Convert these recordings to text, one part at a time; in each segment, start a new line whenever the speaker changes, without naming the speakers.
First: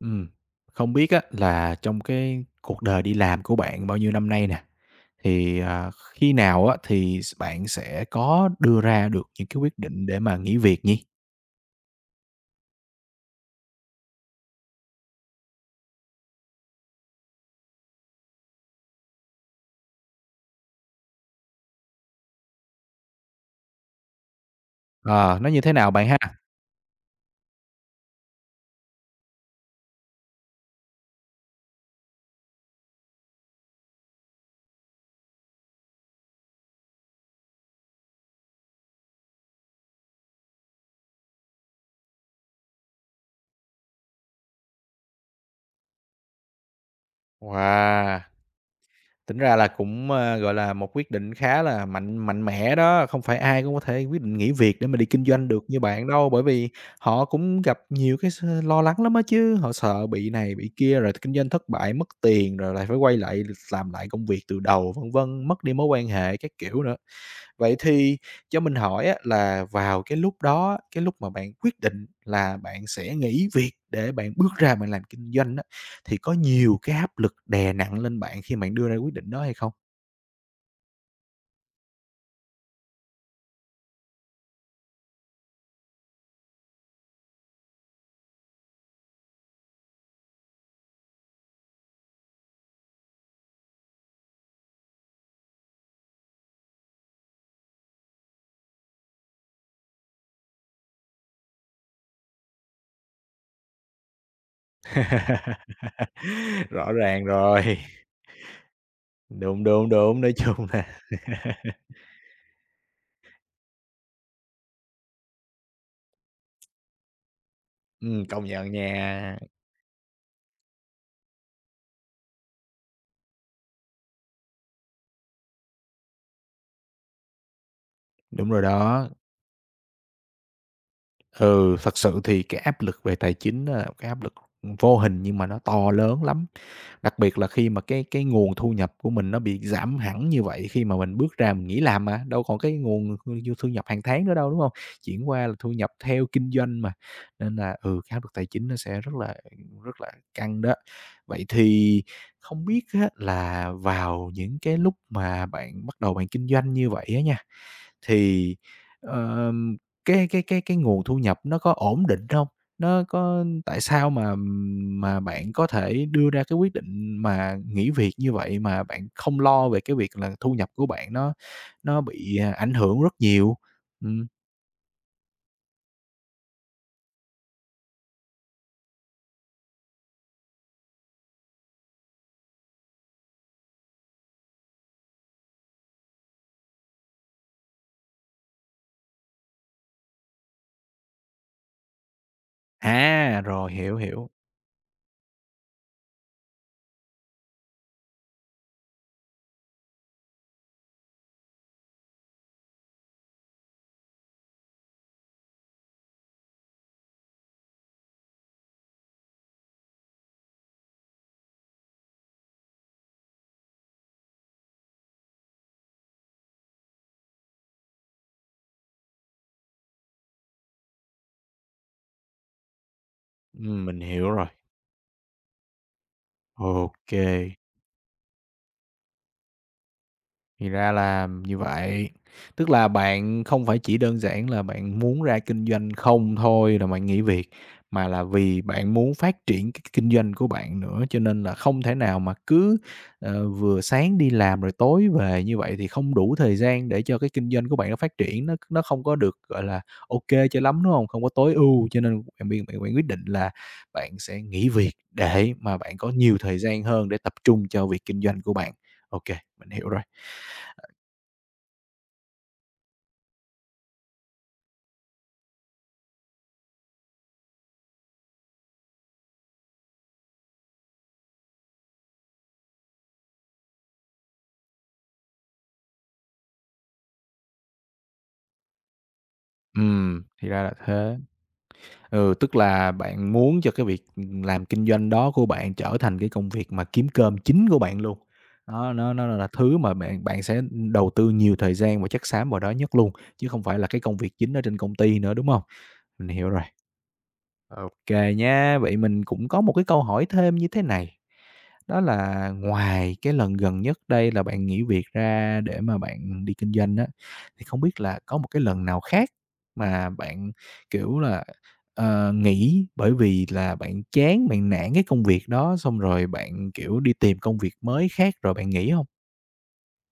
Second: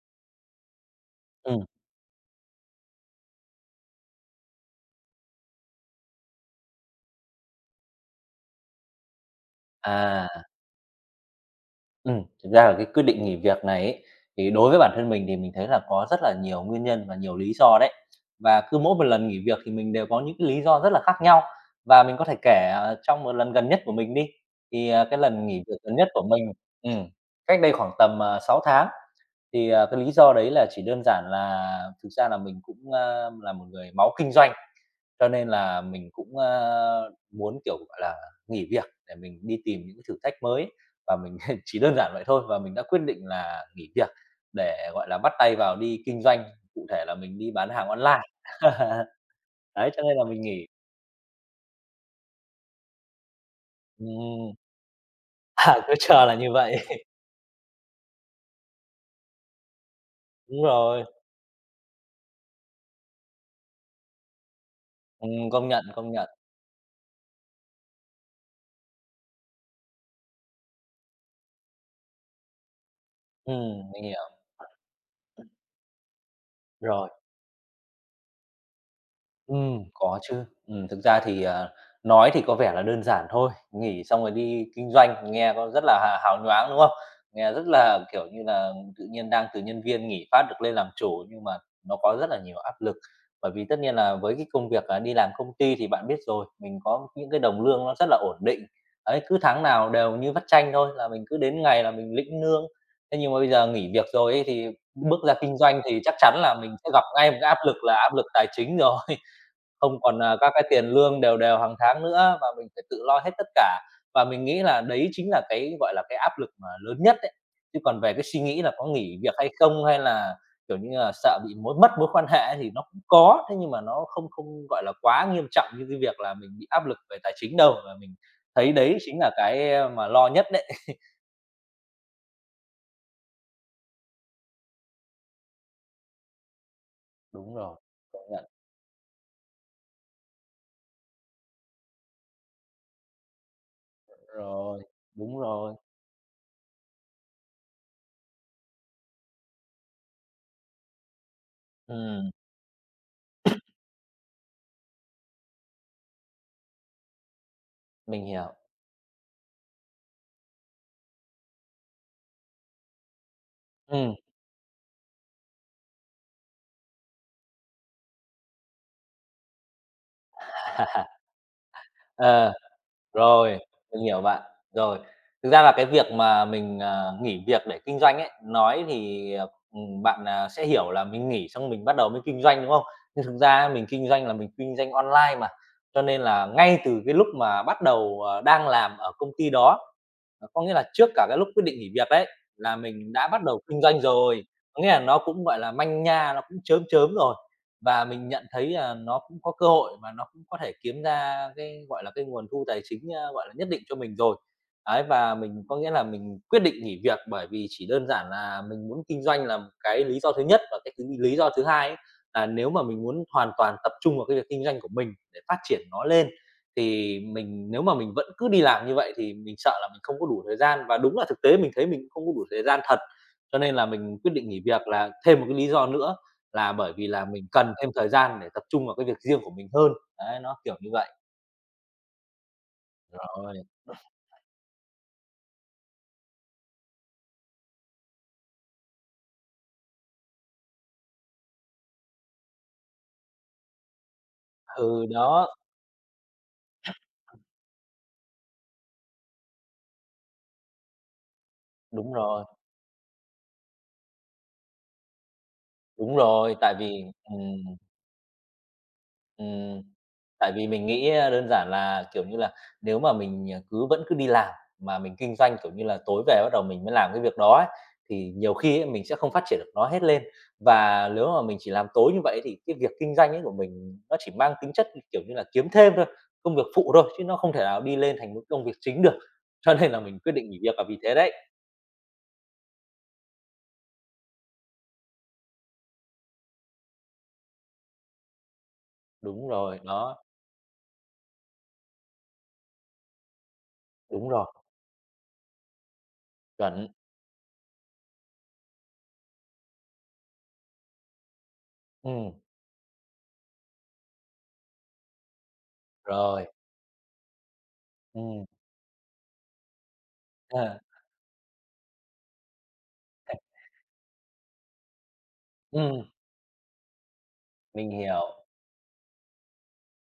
Ừm, không biết á
Ừm,
là trong cái cuộc đời đi làm của bạn bao nhiêu năm nay nè, thì, khi nào á thì bạn sẽ có đưa ra được những cái quyết định để
à,
mà nghỉ việc nhỉ?
thực ra là cái quyết định nghỉ việc này ấy, thì đối với bản thân mình thì mình thấy là có rất là nhiều nguyên nhân và nhiều lý do đấy. Và cứ mỗi một lần nghỉ việc thì mình đều có những cái lý do rất là khác nhau, và mình có thể kể, trong một lần gần nhất của mình đi. Cái
Ờ,
lần
nó
nghỉ
như thế
việc
nào
gần nhất
bạn ha?
của mình ừm, cách đây khoảng tầm, 6 tháng, cái lý do đấy là chỉ đơn giản là thực ra là mình cũng, là một người máu kinh doanh. Cho nên là mình cũng, muốn, kiểu, gọi là, nghỉ việc để mình đi tìm những cái thử thách mới và mình chỉ đơn giản vậy thôi và mình đã quyết định là nghỉ việc để, gọi là, bắt tay vào đi kinh doanh, cụ thể là mình đi bán hàng online.
Wow! Tính ra là
Đấy, cho
cũng,
nên là mình
gọi
nghỉ.
là, một quyết định khá là mạnh mạnh mẽ đó, không phải ai cũng có thể quyết định
Ừm,
nghỉ việc để mà đi kinh doanh được
à,
như
cứ
bạn
chờ
đâu,
là
bởi
như
vì
vậy.
họ cũng gặp nhiều cái lo lắng lắm á chứ, họ sợ bị này
Đúng
bị kia,
rồi,
rồi kinh doanh thất bại, mất tiền, rồi lại phải quay lại làm lại công việc từ đầu, vân vân, mất
công
đi
nhận,
mối quan
công nhận.
hệ các kiểu nữa. Vậy thì cho mình hỏi á là vào cái lúc đó á, cái lúc mà bạn quyết định là bạn sẽ nghỉ việc
Mình
để
hiểu.
bạn bước ra bạn làm kinh doanh á, thì có nhiều cái
Rồi.
áp lực đè nặng lên bạn khi bạn đưa ra quyết định đó hay không?
Có chứ. Thực ra thì, ờ, Nói thì có vẻ là đơn giản thôi, nghỉ xong rồi đi kinh doanh, nghe có rất là hà hào nhoáng, đúng không? Nghe rất là, kiểu như là, tự nhiên đang từ nhân viên nghỉ phát được lên làm chủ, nhưng mà nó có rất là nhiều áp lực. Bởi vì tất nhiên là với cái công việc là đi làm công ty thì bạn biết rồi, mình có những cái đồng lương nó rất là ổn định. Đấy, cứ tháng nào đều như vắt chanh thôi, là mình cứ đến ngày là mình lĩnh lương. Thế nhưng mà bây giờ nghỉ việc rồi ấy, thì bước ra kinh doanh thì chắc chắn là mình sẽ
Rõ
gặp
ràng
ngay một cái áp
rồi.
lực là áp lực tài chính rồi.
Đúng, đúng,
Không còn,
đúng, nói
à, các cái
chung
tiền
là
lương đều đều hàng tháng nữa và mình phải tự lo hết tất cả. Và mình nghĩ là đấy chính là cái, gọi là, cái áp lực mà lớn nhất đấy. Chứ còn về cái suy
công
nghĩ là
nhận
có nghỉ việc
nha.
hay không, hay là, kiểu như là, sợ bị mối mất mối quan hệ ấy thì nó cũng có, thế nhưng mà nó không không, gọi là, quá nghiêm trọng như cái việc là mình bị áp lực về tài chính đâu. Và mình
Đúng rồi
thấy đấy
đó.
chính là cái, mà lo nhất đấy.
Ừ, thật sự thì cái áp lực về tài chính đó là cái áp lực vô hình nhưng mà nó to lớn lắm. Đặc biệt là
Đúng
khi
rồi,
mà cái
công
cái
nhận.
nguồn thu nhập của mình nó bị giảm hẳn như vậy khi mà mình bước ra mình nghỉ làm mà, đâu còn cái nguồn thu thu nhập hàng tháng nữa đâu, đúng không?
Rồi,
Chuyển
đúng
qua là thu
rồi.
nhập theo kinh doanh mà, nên là, ừ, cái áp lực tài chính nó sẽ rất là căng đó. Vậy thì
Ừm,
không biết á là vào những cái lúc mà bạn bắt đầu bạn kinh doanh như vậy á nha,
mình hiểu.
thì, ờm, cái nguồn thu nhập nó có ổn định không? Nó có tại sao
Ừ.
mà bạn có thể đưa ra cái quyết định mà nghỉ việc như vậy mà bạn không lo về cái việc là thu nhập của bạn nó bị,
ờ.
ảnh hưởng rất nhiều?
Rồi, mình hiểu
Ừm,
bạn. Rồi, thực ra là cái việc mà mình, nghỉ việc để kinh doanh ấy, nói thì, bạn, sẽ hiểu là mình nghỉ xong mình bắt đầu mới kinh doanh, đúng không? Nhưng thực ra mình kinh doanh là mình kinh doanh online mà, cho nên là ngay từ cái lúc mà bắt đầu, đang làm ở công ty đó. Ờ, có nghĩa là trước cả cái lúc quyết định nghỉ việc đấy, là mình đã
à,
bắt đầu
rồi,
kinh
hiểu,
doanh
hiểu.
rồi, có nghĩa là nó cũng, gọi là, manh nha, nó cũng chớm chớm rồi. Và mình nhận thấy là nó cũng có cơ hội và nó cũng có thể kiếm ra cái, gọi là, cái nguồn thu tài chính, gọi là, nhất định cho mình rồi. Ấy, và mình có nghĩa là mình quyết định nghỉ việc bởi vì chỉ đơn giản là mình muốn kinh doanh là một cái lý do thứ nhất, và cái thứ lý do thứ hai ấy, là nếu mà mình muốn hoàn toàn tập trung vào cái việc kinh doanh của mình để phát triển nó lên thì mình nếu mà mình vẫn cứ đi làm như vậy thì mình sợ là mình không có đủ thời gian và đúng là thực tế mình thấy mình không có đủ thời gian thật. Cho nên là
Mình
mình
hiểu
quyết
rồi.
định nghỉ việc là thêm một cái lý do nữa là bởi vì là mình
OK.
cần thêm thời gian để tập trung vào cái việc riêng của mình hơn. Đấy, nó
Thì
kiểu như
ra
vậy.
là như vậy, tức là bạn
Rồi.
không phải chỉ đơn giản là bạn muốn ra kinh doanh không thôi rồi bạn nghỉ việc, mà là vì bạn muốn phát triển cái kinh doanh của bạn nữa, cho nên là không thể nào mà cứ, ờ, vừa sáng đi làm rồi
Ừ,
tối về
đó,
như vậy thì không đủ thời gian để cho cái kinh doanh của bạn nó phát triển, nó không có được, gọi là, ok cho lắm, đúng không? Không có tối ưu, cho
đúng
nên
rồi,
bạn biên bạn bạn quyết định là bạn sẽ nghỉ việc để mà bạn có
đúng
nhiều
rồi,
thời gian hơn để tập trung cho việc kinh doanh của bạn. Ok, mình
Ừm,
hiểu rồi.
tại vì mình nghĩ, đơn giản là, kiểu như là, nếu mà mình, cứ vẫn cứ đi làm mà mình kinh doanh, kiểu như là, tối về bắt đầu mình mới làm cái việc đó ấy, thì nhiều khi ấy mình sẽ không phát triển được nó hết lên. Và nếu mà mình chỉ làm tối như vậy thì cái việc kinh doanh ấy của mình nó chỉ mang tính chất, kiểu như là, kiếm thêm thôi, công việc phụ thôi, chứ nó không thể nào đi lên thành một công việc chính được. Cho nên là mình quyết
Thì
định nghỉ
ra là
việc là vì thế
thế.
đấy.
Ừ, tức là bạn muốn cho cái việc, làm kinh doanh đó của bạn trở thành cái công việc mà kiếm cơm chính của bạn luôn. Đó, nó
Đúng
là
rồi,
thứ mà
đó,
bạn bạn sẽ, đầu tư nhiều thời gian và chất xám vào đó nhất luôn, chứ không phải là cái công
đúng
việc
rồi,
chính ở trên công ty nữa, đúng không? Mình hiểu rồi.
chuẩn.
OK nha. Vậy mình cũng có một cái câu hỏi thêm như thế này, đó
Ừm,
là ngoài cái lần gần nhất đây là bạn nghỉ việc ra để mà bạn
rồi,
đi kinh doanh á, thì không biết là có
ừm,
một cái lần nào khác mà bạn,
ờ,
kiểu là, nghỉ bởi vì là bạn chán, bạn nản cái công việc đó, xong
ừm,
rồi bạn, kiểu, đi tìm công việc
mình
mới
hiểu.
khác rồi bạn nghỉ không?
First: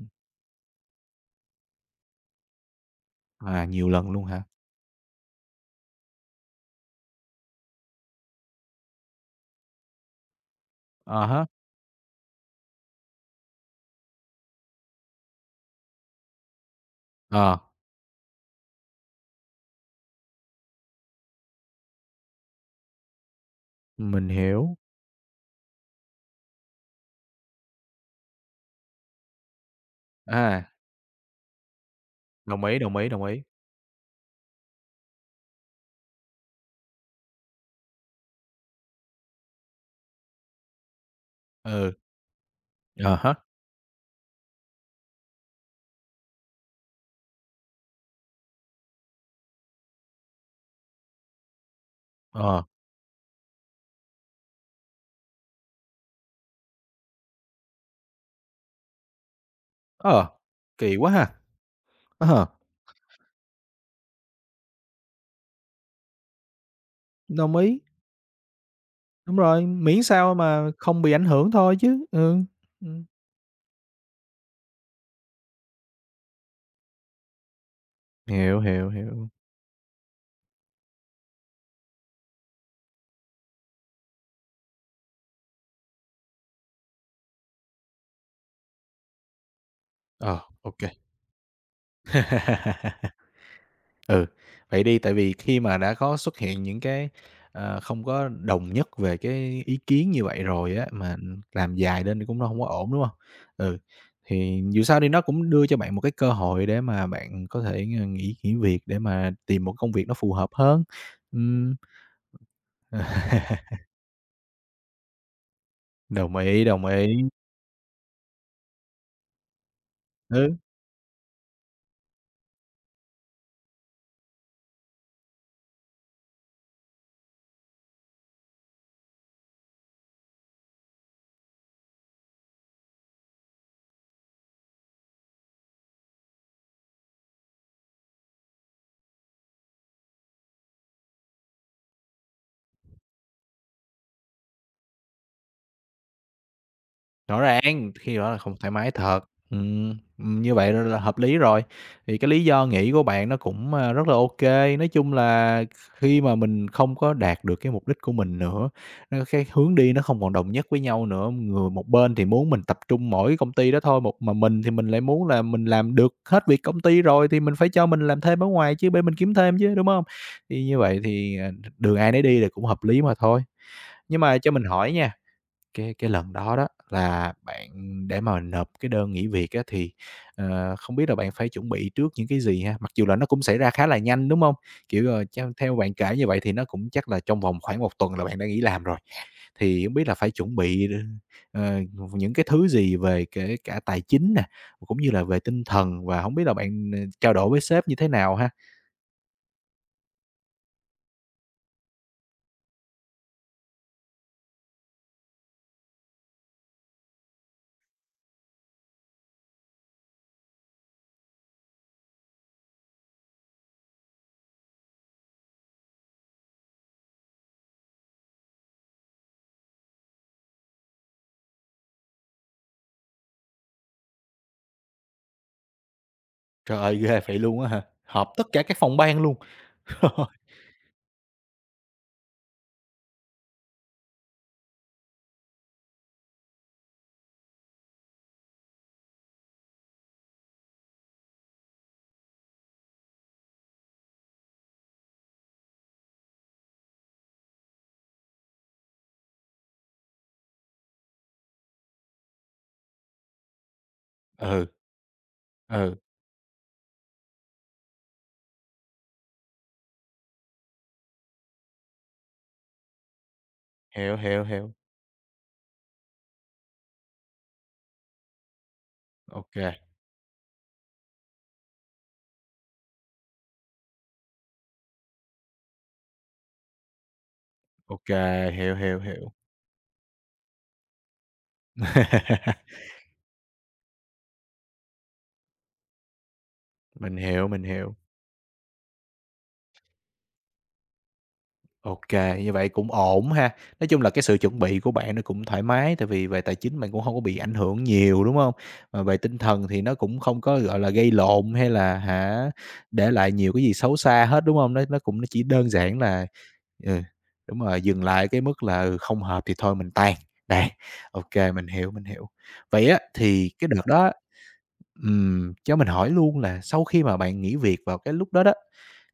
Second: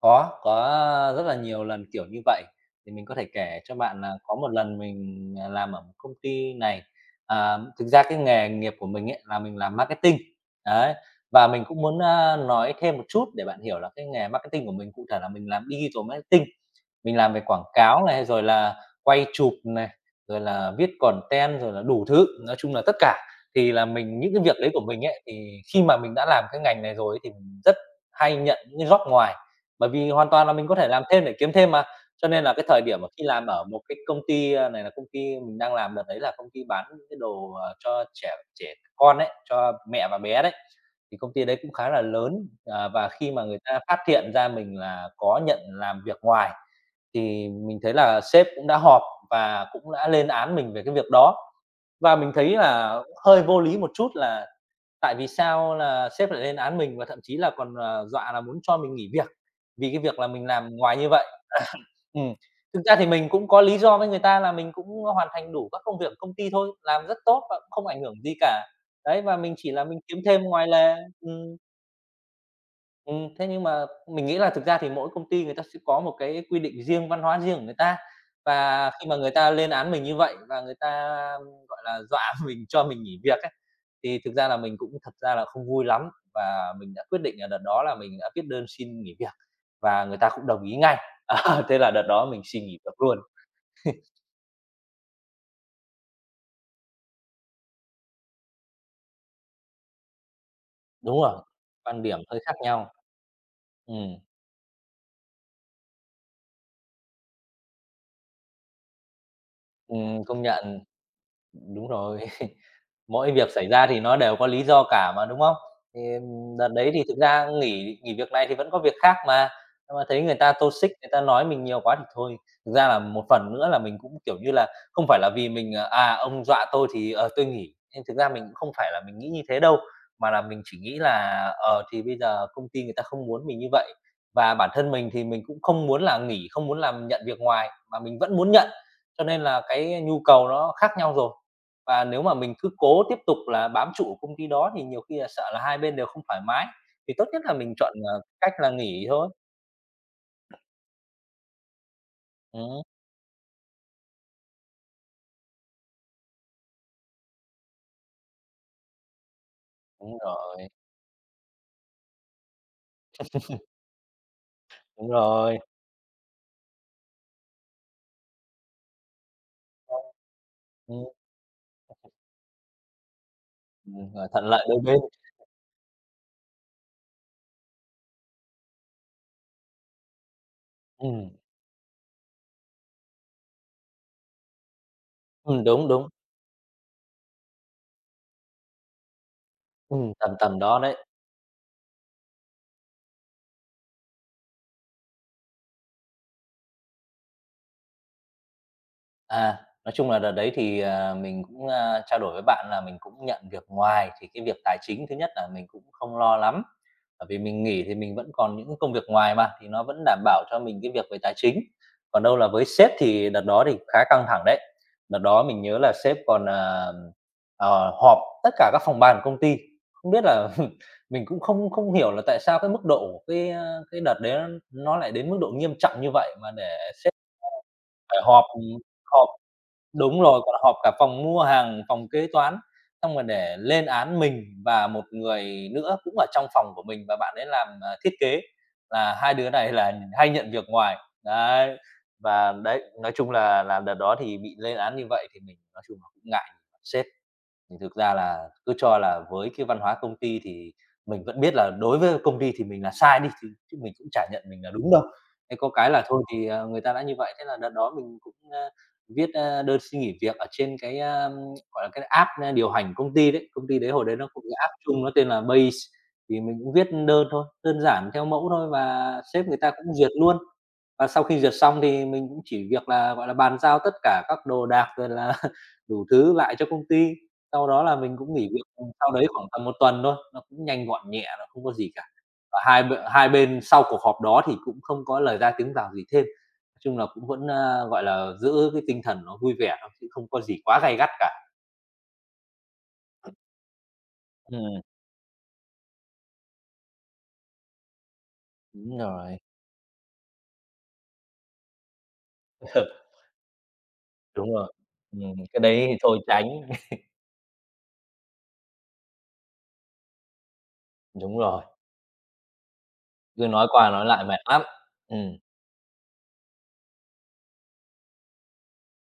Có rất là nhiều lần kiểu như vậy. Thì mình có thể kể
À,
cho
nhiều
bạn
lần
là
luôn
có
hả?
một lần mình, làm ở một công ty này, à, thực ra cái nghề nghiệp của mình ấy là mình làm marketing, đấy,
À
và
hả?
mình cũng muốn, nói thêm một chút để bạn hiểu là cái nghề marketing của mình cụ thể là mình làm digital marketing. Mình làm về
ờ,
quảng cáo này, rồi là quay chụp này, rồi là viết content, rồi là đủ thứ, nói chung là tất cả. Thì là mình
mình
những cái việc đấy
hiểu.
của mình ấy, thì khi mà mình đã làm cái ngành này rồi ấy thì mình rất hay nhận những cái job ngoài. Bởi vì hoàn toàn là
À,
mình có thể làm thêm để kiếm thêm mà, cho nên là cái
đồng ý,
thời
đồng
điểm mà
ý,
khi
đồng ý.
làm ở một cái công ty, này là công ty mình đang làm đợt đấy là công ty bán những cái đồ, cho trẻ trẻ con ấy, cho mẹ và bé đấy, thì công ty đấy cũng khá
Ừ,
là lớn. Ờ, và
à
khi
hả?
mà người ta phát hiện ra mình là có nhận làm việc ngoài thì mình thấy là sếp cũng đã họp và cũng đã lên án mình về cái việc đó. Và mình thấy
Ờ.
là hơi vô lý một chút là tại vì sao là sếp lại lên án mình và thậm chí là còn, dọa là muốn cho mình nghỉ việc, vì cái việc
Ờ,
là mình làm
kỳ
ngoài như
quá
vậy.
ha!
Ừm,
Ờ,
thực ra thì mình cũng có lý do với người ta là mình cũng hoàn thành đủ các công việc của công ty thôi, làm rất tốt
đồng
và cũng
ý,
không ảnh hưởng gì cả. Đấy,
đúng
và mình
rồi,
chỉ là mình
miễn
kiếm
sao
thêm ngoài
mà
lề.
không bị ảnh hưởng
Ừm.
thôi chứ. Ừ, ừm.
Thế nhưng mà mình nghĩ là thực ra thì mỗi công ty người ta sẽ có một cái quy định riêng, văn hóa riêng của người ta.
Hiểu, hiểu,
Và khi mà người
hiểu.
ta lên án mình như vậy và người ta, gọi là, dọa mình cho mình nghỉ việc ấy, thì thực ra là mình cũng thật ra là không vui lắm và mình đã quyết định là đợt đó là mình đã viết đơn xin nghỉ việc và người ta cũng
Ờ,
đồng ý
ok.
ngay. Ờ, thế là đợt đó mình xin nghỉ việc luôn.
Ừ, vậy đi, tại vì khi mà đã có xuất hiện những cái, không có đồng nhất về cái ý kiến như vậy rồi á, mà
Đúng rồi,
làm
quan
dài
điểm
lên thì
hơi
cũng
khác
không có
nhau.
ổn, đúng không? Ừ,
Ừm,
thì dù sao đi nó cũng đưa cho bạn một cái cơ hội để mà bạn có thể, ờ, nghỉ nghỉ việc để mà tìm một công việc nó phù
công
hợp
nhận,
hơn. Ừm.
đúng rồi. Mỗi việc xảy ra thì nó đều có lý do cả mà, đúng không? Thì,
Đồng ý,
đợt
đồng
đấy thì thực
ý.
ra nghỉ nghỉ việc này thì vẫn có việc khác mà, nhưng mà thấy người ta
Ừ,
toxic, người ta nói mình nhiều quá thì thôi. Thực ra là một phần nữa là mình cũng, kiểu như là, không phải là vì mình, ông dọa tôi thì, tôi nghỉ, nhưng thực ra mình cũng không phải là mình nghĩ như thế đâu, mà là mình chỉ nghĩ là, ờ, thì bây giờ công ty người ta không muốn mình như vậy. Và bản thân mình thì mình cũng không muốn là nghỉ, không muốn làm nhận việc ngoài, mà mình vẫn muốn nhận, cho nên là cái nhu cầu nó khác nhau rồi. Và nếu mà mình cứ cố tiếp tục là bám trụ ở công ty đó thì nhiều khi là sợ là hai bên đều không thoải mái, thì tốt
rõ
nhất là mình chọn,
ràng, khi
ờ,
đó là
cách
không
là
thoải mái
nghỉ
thật.
thôi.
Như vậy là hợp lý rồi. Thì cái lý do
Ừm,
nghỉ của bạn nó cũng, a, rất là ok. Nói chung là khi mà mình không có đạt được cái mục đích của mình nữa, ơ, cái hướng đi nó
đúng
không còn đồng nhất
rồi,
với nhau nữa, người một bên thì muốn mình tập trung mỗi công ty đó thôi, một mà mình thì mình lại
đúng
muốn là
rồi.
mình làm được hết việc công ty rồi thì mình phải cho mình làm thêm ở ngoài chứ, để mình kiếm thêm chứ, đúng không? Thì như vậy
Ừm,
thì, đường ai nấy đi là cũng hợp lý mà thôi. Nhưng
ờ,
mà
Thuận
cho mình
lợi đôi
hỏi
bên.
nha. Cái lần đó đó là bạn để mà nộp cái đơn nghỉ việc á thì, ờ, không biết là
Ừm,
bạn phải chuẩn bị trước những cái gì ha? Mặc dù là nó cũng xảy ra khá là nhanh, đúng không? Kiểu, ờ, theo theo
đúng,
bạn
đúng,
kể như vậy thì nó cũng chắc là trong vòng khoảng một tuần là bạn đã nghỉ làm rồi. Thì không biết là
tầm
phải chuẩn
tầm đó
bị
đấy.
ờ, những cái thứ gì về kể cả tài chính nè, cũng như là về tinh thần và không biết là bạn, ờ, trao đổi với sếp như thế nào ha?
À, nói chung là đợt đấy thì, mình cũng, trao đổi với bạn là mình cũng nhận việc ngoài, thì cái việc tài chính thứ nhất là mình cũng không lo lắm, bởi vì mình nghỉ thì mình vẫn còn những công việc ngoài mà, thì nó vẫn đảm bảo cho mình cái việc về tài chính. Còn đâu là với sếp thì đợt đó thì khá căng thẳng đấy. Đợt đó mình nhớ là sếp còn, họp tất cả các phòng ban của công ty, không biết là mình cũng không không hiểu là tại sao cái mức độ của cái, cái đợt đấy nó lại đến mức độ nghiêm trọng như vậy mà để
Trời ơi,
sếp
ghê vậy luôn á hả?
phải
Họp
họp,
tất cả các phòng ban
họp.
luôn.
Đúng rồi, còn họp cả phòng mua hàng, phòng kế toán, xong rồi để lên án mình và một người nữa cũng ở trong phòng của mình và bạn ấy làm, thiết kế, là hai đứa này là hay nhận việc ngoài. Đấy, và đấy, nói chung là đợt đó thì bị lên án như vậy thì mình nói chung là cũng ngại sếp. Thì thực ra là cứ cho là với cái văn hóa công ty thì mình vẫn biết là đối với công ty thì mình là sai đi, thì chứ mình cũng chả nhận mình
Ừ,
là đúng đâu. Thế có cái
ừ,
là thôi thì, người ta đã như vậy, thế là đợt đó mình cũng, viết, đơn xin nghỉ việc ở trên cái, gọi là, cái app, điều hành công ty đấy. Công ty đấy hồi đấy
hiểu,
nó cũng
hiểu,
cái app
hiểu.
chung nó tên là Base, thì mình cũng viết đơn thôi, đơn giản theo mẫu thôi và sếp
OK.
người ta cũng duyệt luôn. Và sau khi duyệt xong thì mình cũng chỉ việc là, gọi là, bàn giao tất cả các đồ đạc rồi là đủ thứ lại cho công ty. Sau đó là
OK,
mình cũng nghỉ việc,
hiểu, hiểu,
sau đấy
hiểu.
khoảng tầm một tuần thôi, nó cũng nhanh gọn nhẹ, nó không có gì cả. Và hai bên sau cuộc họp đó thì cũng không có lời ra tiếng rào gì thêm. Nói chung là
Mình
cũng vẫn,
hiểu, mình hiểu.
gọi là, giữ cái tinh thần nó vui vẻ thôi, chứ không có gì quá gay gắt cả.
OK, như vậy cũng ổn ha. Nói chung là cái sự chuẩn
Ừm,
bị của bạn nó cũng thoải mái, tại vì về tài chính bạn cũng không có bị ảnh hưởng nhiều, đúng không?
đúng
Mà về
rồi.
tinh thần thì nó cũng không có, gọi là, gây lộn hay là, hả, để lại nhiều cái gì xấu xa hết,
Đúng
đúng
rồi.
không? Nó cũng nó chỉ
Cái
đơn
đấy thì
giản
thôi
là
tránh.
ừ, đúng rồi, dừng lại cái mức là, ừ, không hợp thì thôi mình tan. Đây. OK,
Đúng rồi,
mình hiểu, mình hiểu. Vậy á,
cứ
thì
nói
cái đợt
qua nói
đó
lại mệt lắm. Ừm,
cho mình hỏi luôn là sau khi mà bạn nghỉ việc vào cái lúc đó đó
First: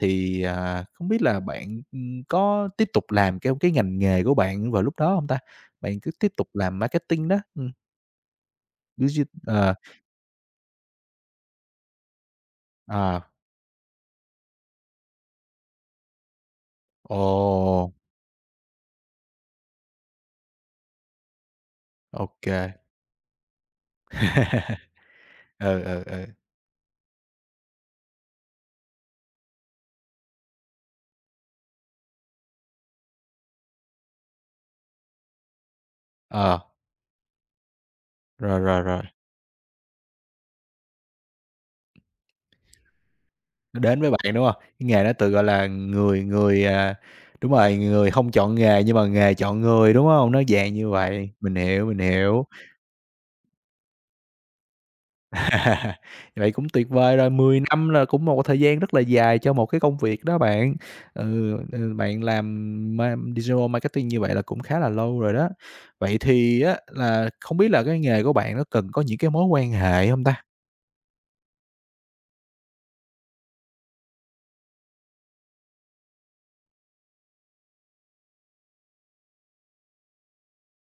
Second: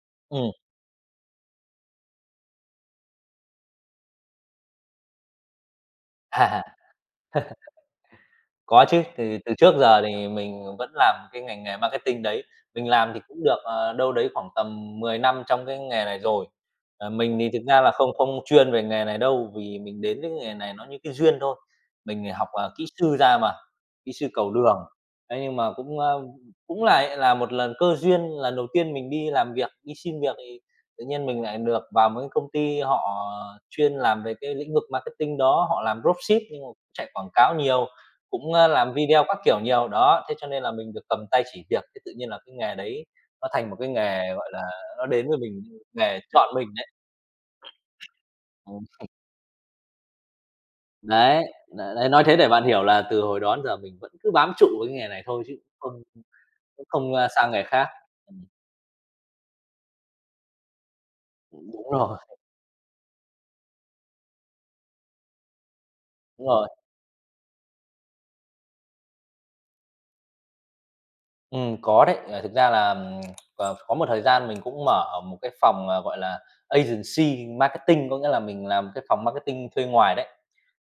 thì,
ừm.
không biết là bạn, có tiếp tục làm cái ngành nghề của bạn vào lúc đó không ta? Bạn cứ tiếp tục làm marketing đó,
Có chứ, thì từ trước
ờ,
giờ thì mình vẫn làm cái ngành nghề marketing đấy. Mình làm thì
à,
cũng được, đâu đấy khoảng tầm 10 năm trong cái nghề này rồi. Ờ,
ồ,
mình thì thực ra là không không chuyên về nghề này đâu, vì mình đến với nghề này nó như cái duyên thôi. Mình
ô.
thì học, kỹ sư ra mà, kỹ sư cầu đường. Thế nhưng mà
Ừ,
cũng,
ừ, ừ,
cũng lại là một lần cơ duyên, lần đầu tiên mình đi làm việc, đi xin việc thì tự nhiên mình lại được vào một cái công ty họ chuyên làm về cái lĩnh vực marketing đó, họ làm dropship
ờ,
nhưng mà cũng chạy quảng cáo nhiều. Cũng,
rồi, rồi,
làm
rồi,
video các kiểu nhiều, đó, thế cho nên là mình được cầm tay chỉ việc, thế tự nhiên là cái nghề đấy nó thành một
nó
cái
đến với
nghề,
bạn, đúng
gọi
không?
là,
Cái nghề
nó
đó
đến
tự
với
gọi
mình,
là,
nghề
người
chọn
người,
mình đấy.
à đúng rồi, người không chọn nghề
Ừm,
nhưng mà nghề chọn người, đúng không? Nó dạng như vậy,
đấy,
mình hiểu,
đấy,
mình
đấy, nói thế
hiểu.
để bạn hiểu là từ hồi đó đến giờ mình vẫn cứ bám trụ với cái nghề này
À,
thôi chứ không
vậy cũng
cũng
tuyệt
không,
vời rồi,
sang
10
nghề khác.
năm là cũng một
Ừm,
thời gian rất là dài cho một cái công việc đó bạn. Ừ,
đúng
ừ,
rồi,
bạn làm digital marketing như vậy là cũng khá là lâu rồi đó. Vậy
đúng
thì
rồi.
á là không biết là cái nghề của bạn nó cần có những cái mối quan hệ không ta?
Có đấy. Ờ, thực ra là, ờ, có một thời gian mình cũng mở ở một cái phòng, gọi là, agency marketing, có nghĩa là mình làm cái phòng marketing thuê ngoài đấy.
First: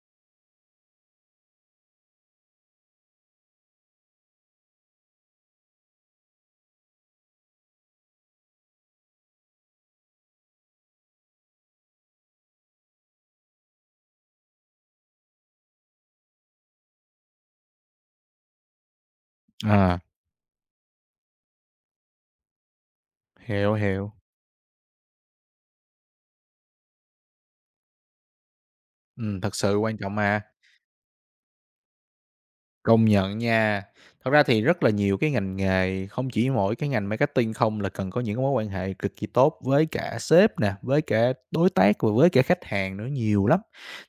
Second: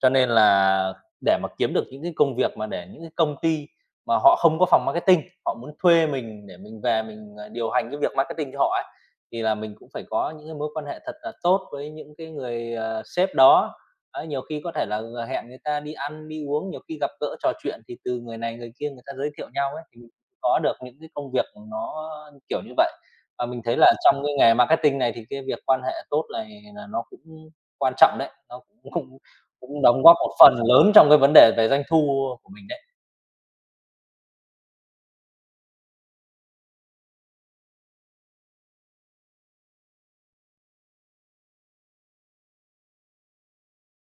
Cho nên là để mà kiếm được những cái công việc mà để những cái công ty mà họ không có phòng marketing, họ muốn thuê mình để mình về mình, điều hành cái việc marketing cho họ ấy, thì là mình cũng phải có những cái mối quan hệ thật là tốt với những cái người, sếp đó. Ấy, nhiều khi có thể là, hẹn người ta đi ăn, đi uống, nhiều khi gặp gỡ trò chuyện thì từ người này người kia người ta giới thiệu nhau ấy
À,
thì có được những cái công việc nó, kiểu như vậy. Và mình
hiểu,
thấy là
hiểu,
trong cái nghề marketing này thì cái việc quan hệ tốt này là nó cũng quan trọng đấy, nó cũng cũng
thật sự
cũng
quan
đóng
trọng
góp một
mà.
phần lớn trong cái vấn đề về doanh thu của mình đấy.
Công nhận nha. Thật ra thì rất là nhiều cái ngành nghề, không chỉ mỗi cái ngành marketing không là cần có những cái mối quan hệ cực kỳ tốt với cả sếp nè, với cả đối tác và với cả khách hàng nữa, nhiều lắm.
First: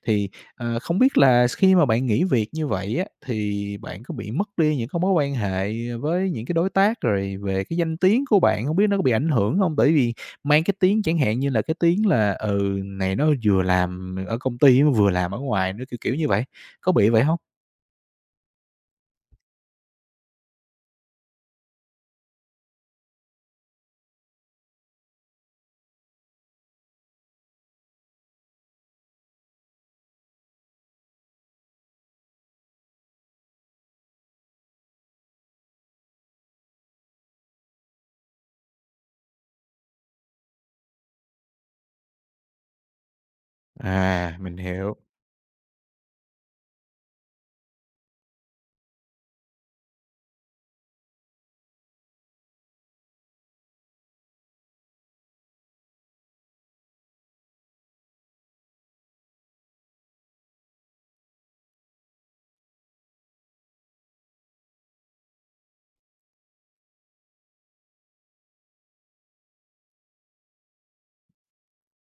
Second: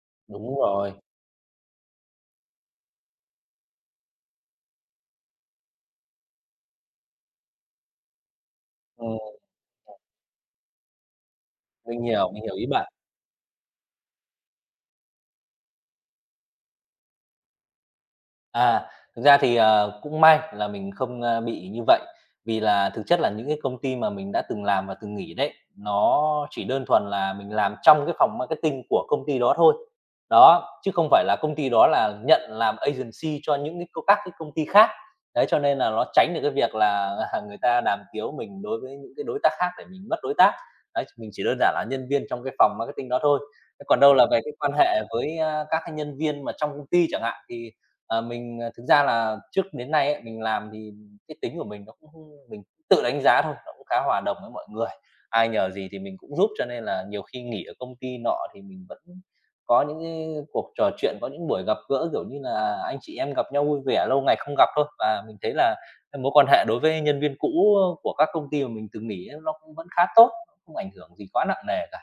Thì,
Đúng rồi,
không biết là khi mà bạn nghỉ việc như vậy á, thì bạn có bị mất đi những cái mối quan hệ với những cái đối tác, rồi về cái danh tiếng của bạn, không biết nó có bị ảnh
ừm,
hưởng không? Bởi vì mang cái tiếng chẳng hạn như là cái tiếng là,
mình hiểu ý
ừ,
bạn.
này nó vừa làm ở công ty, nó vừa làm ở ngoài nữa, kiểu, kiểu như vậy. Có bị vậy không?
À, thực ra thì, cũng may là mình không, bị như vậy, vì là thực chất là những cái công ty mà mình đã từng làm và từng nghỉ đấy, nó chỉ đơn thuần là mình làm trong cái phòng marketing của công ty đó thôi. Đó, chứ không phải là công ty đó là nhận làm agency cho những cái c các cái công ty khác. Đấy, cho nên là nó tránh được cái việc là, người ta đàm tiếu mình đối với những cái đối tác khác để mình mất đối tác. Đấy, mình chỉ đơn giản là nhân viên trong cái phòng marketing đó thôi. Thế còn đâu là
À,
về cái
mình
quan
hiểu.
hệ với, các cái nhân viên mà trong công ty chẳng hạn, thì Ờ, mình, thực ra là trước đến nay ấy, mình làm thì cái tính của mình nó cũng không- mình tự đánh giá thôi, nó cũng khá hòa đồng với mọi người. Ai nhờ gì thì mình cũng giúp, cho nên là nhiều khi nghỉ ở công ty nọ thì mình vẫn có những cái cuộc trò chuyện, có những buổi gặp gỡ, kiểu như là, anh chị em gặp nhau vui vẻ, lâu ngày không gặp thôi. Và mình thấy là cái mối quan hệ đối với nhân viên cũ của các công ty mà mình từng nghỉ ấy, nó cũng vẫn khá tốt, nó không ảnh hưởng gì quá nặng nề cả.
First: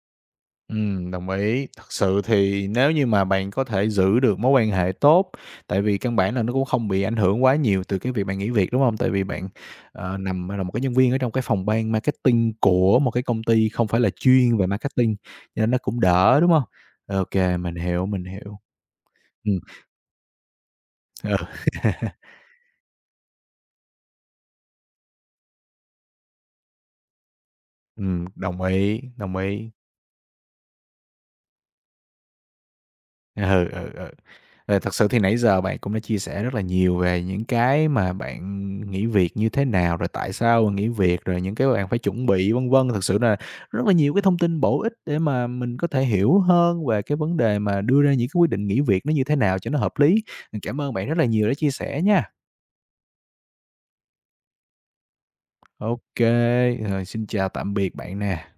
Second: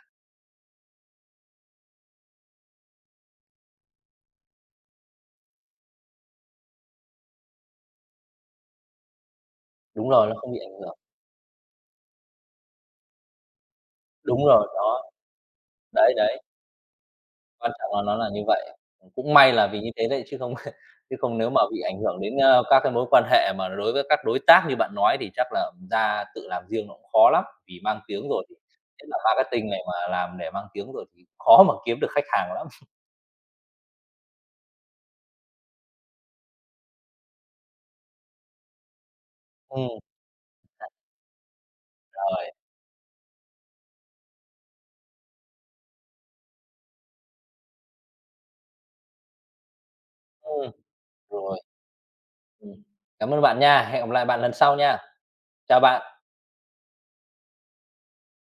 Đồng ý. Thật sự thì nếu như mà bạn có thể giữ được mối quan hệ tốt, tại vì căn bản là nó cũng không bị ảnh hưởng quá nhiều từ cái việc bạn nghỉ việc, đúng không? Tại vì bạn,
Đúng
ờ,
rồi, nó
nằm
không bị
là
ảnh
một cái nhân
hưởng.
viên ở trong cái phòng ban marketing của một cái công ty không phải là
Đúng
chuyên
rồi,
về
đó,
marketing, cho nên nó cũng
đấy,
đỡ,
đấy.
đúng không? Ok,
Quan
mình
trọng là
hiểu,
nó
mình
là như
hiểu.
vậy. Cũng may
Ừm,
là vì như thế đấy, chứ không chứ không nếu mà
ừ.
bị ảnh hưởng đến, các cái mối quan hệ mà đối với các đối tác như bạn nói thì chắc là ra tự làm riêng nó cũng khó lắm, vì mang tiếng rồi thì
Đồng ý,
nhất là
đồng
marketing
ý.
này mà làm để mang tiếng rồi thì khó mà kiếm được khách hàng lắm.
Ừ, ừ, ừ. Ờ, thật sự thì nãy giờ bạn cũng đã chia sẻ rất là nhiều về những cái mà bạn nghỉ việc như thế nào,
Ừm,
rồi tại sao nghỉ việc, rồi những cái bạn phải chuẩn
rồi,
bị vân vân. Thực sự là rất là nhiều cái thông tin bổ ích để mà mình có thể hiểu hơn về cái vấn đề mà đưa ra những cái quyết định nghỉ việc nó như thế nào cho nó hợp lý. Mình
ừm,
cảm ơn bạn rất là nhiều đã
rồi,
chia sẻ nha.
ừm. Cảm ơn bạn nha, hẹn gặp lại bạn lần sau nha. Chào bạn.
Ok, rồi xin chào tạm biệt bạn nè.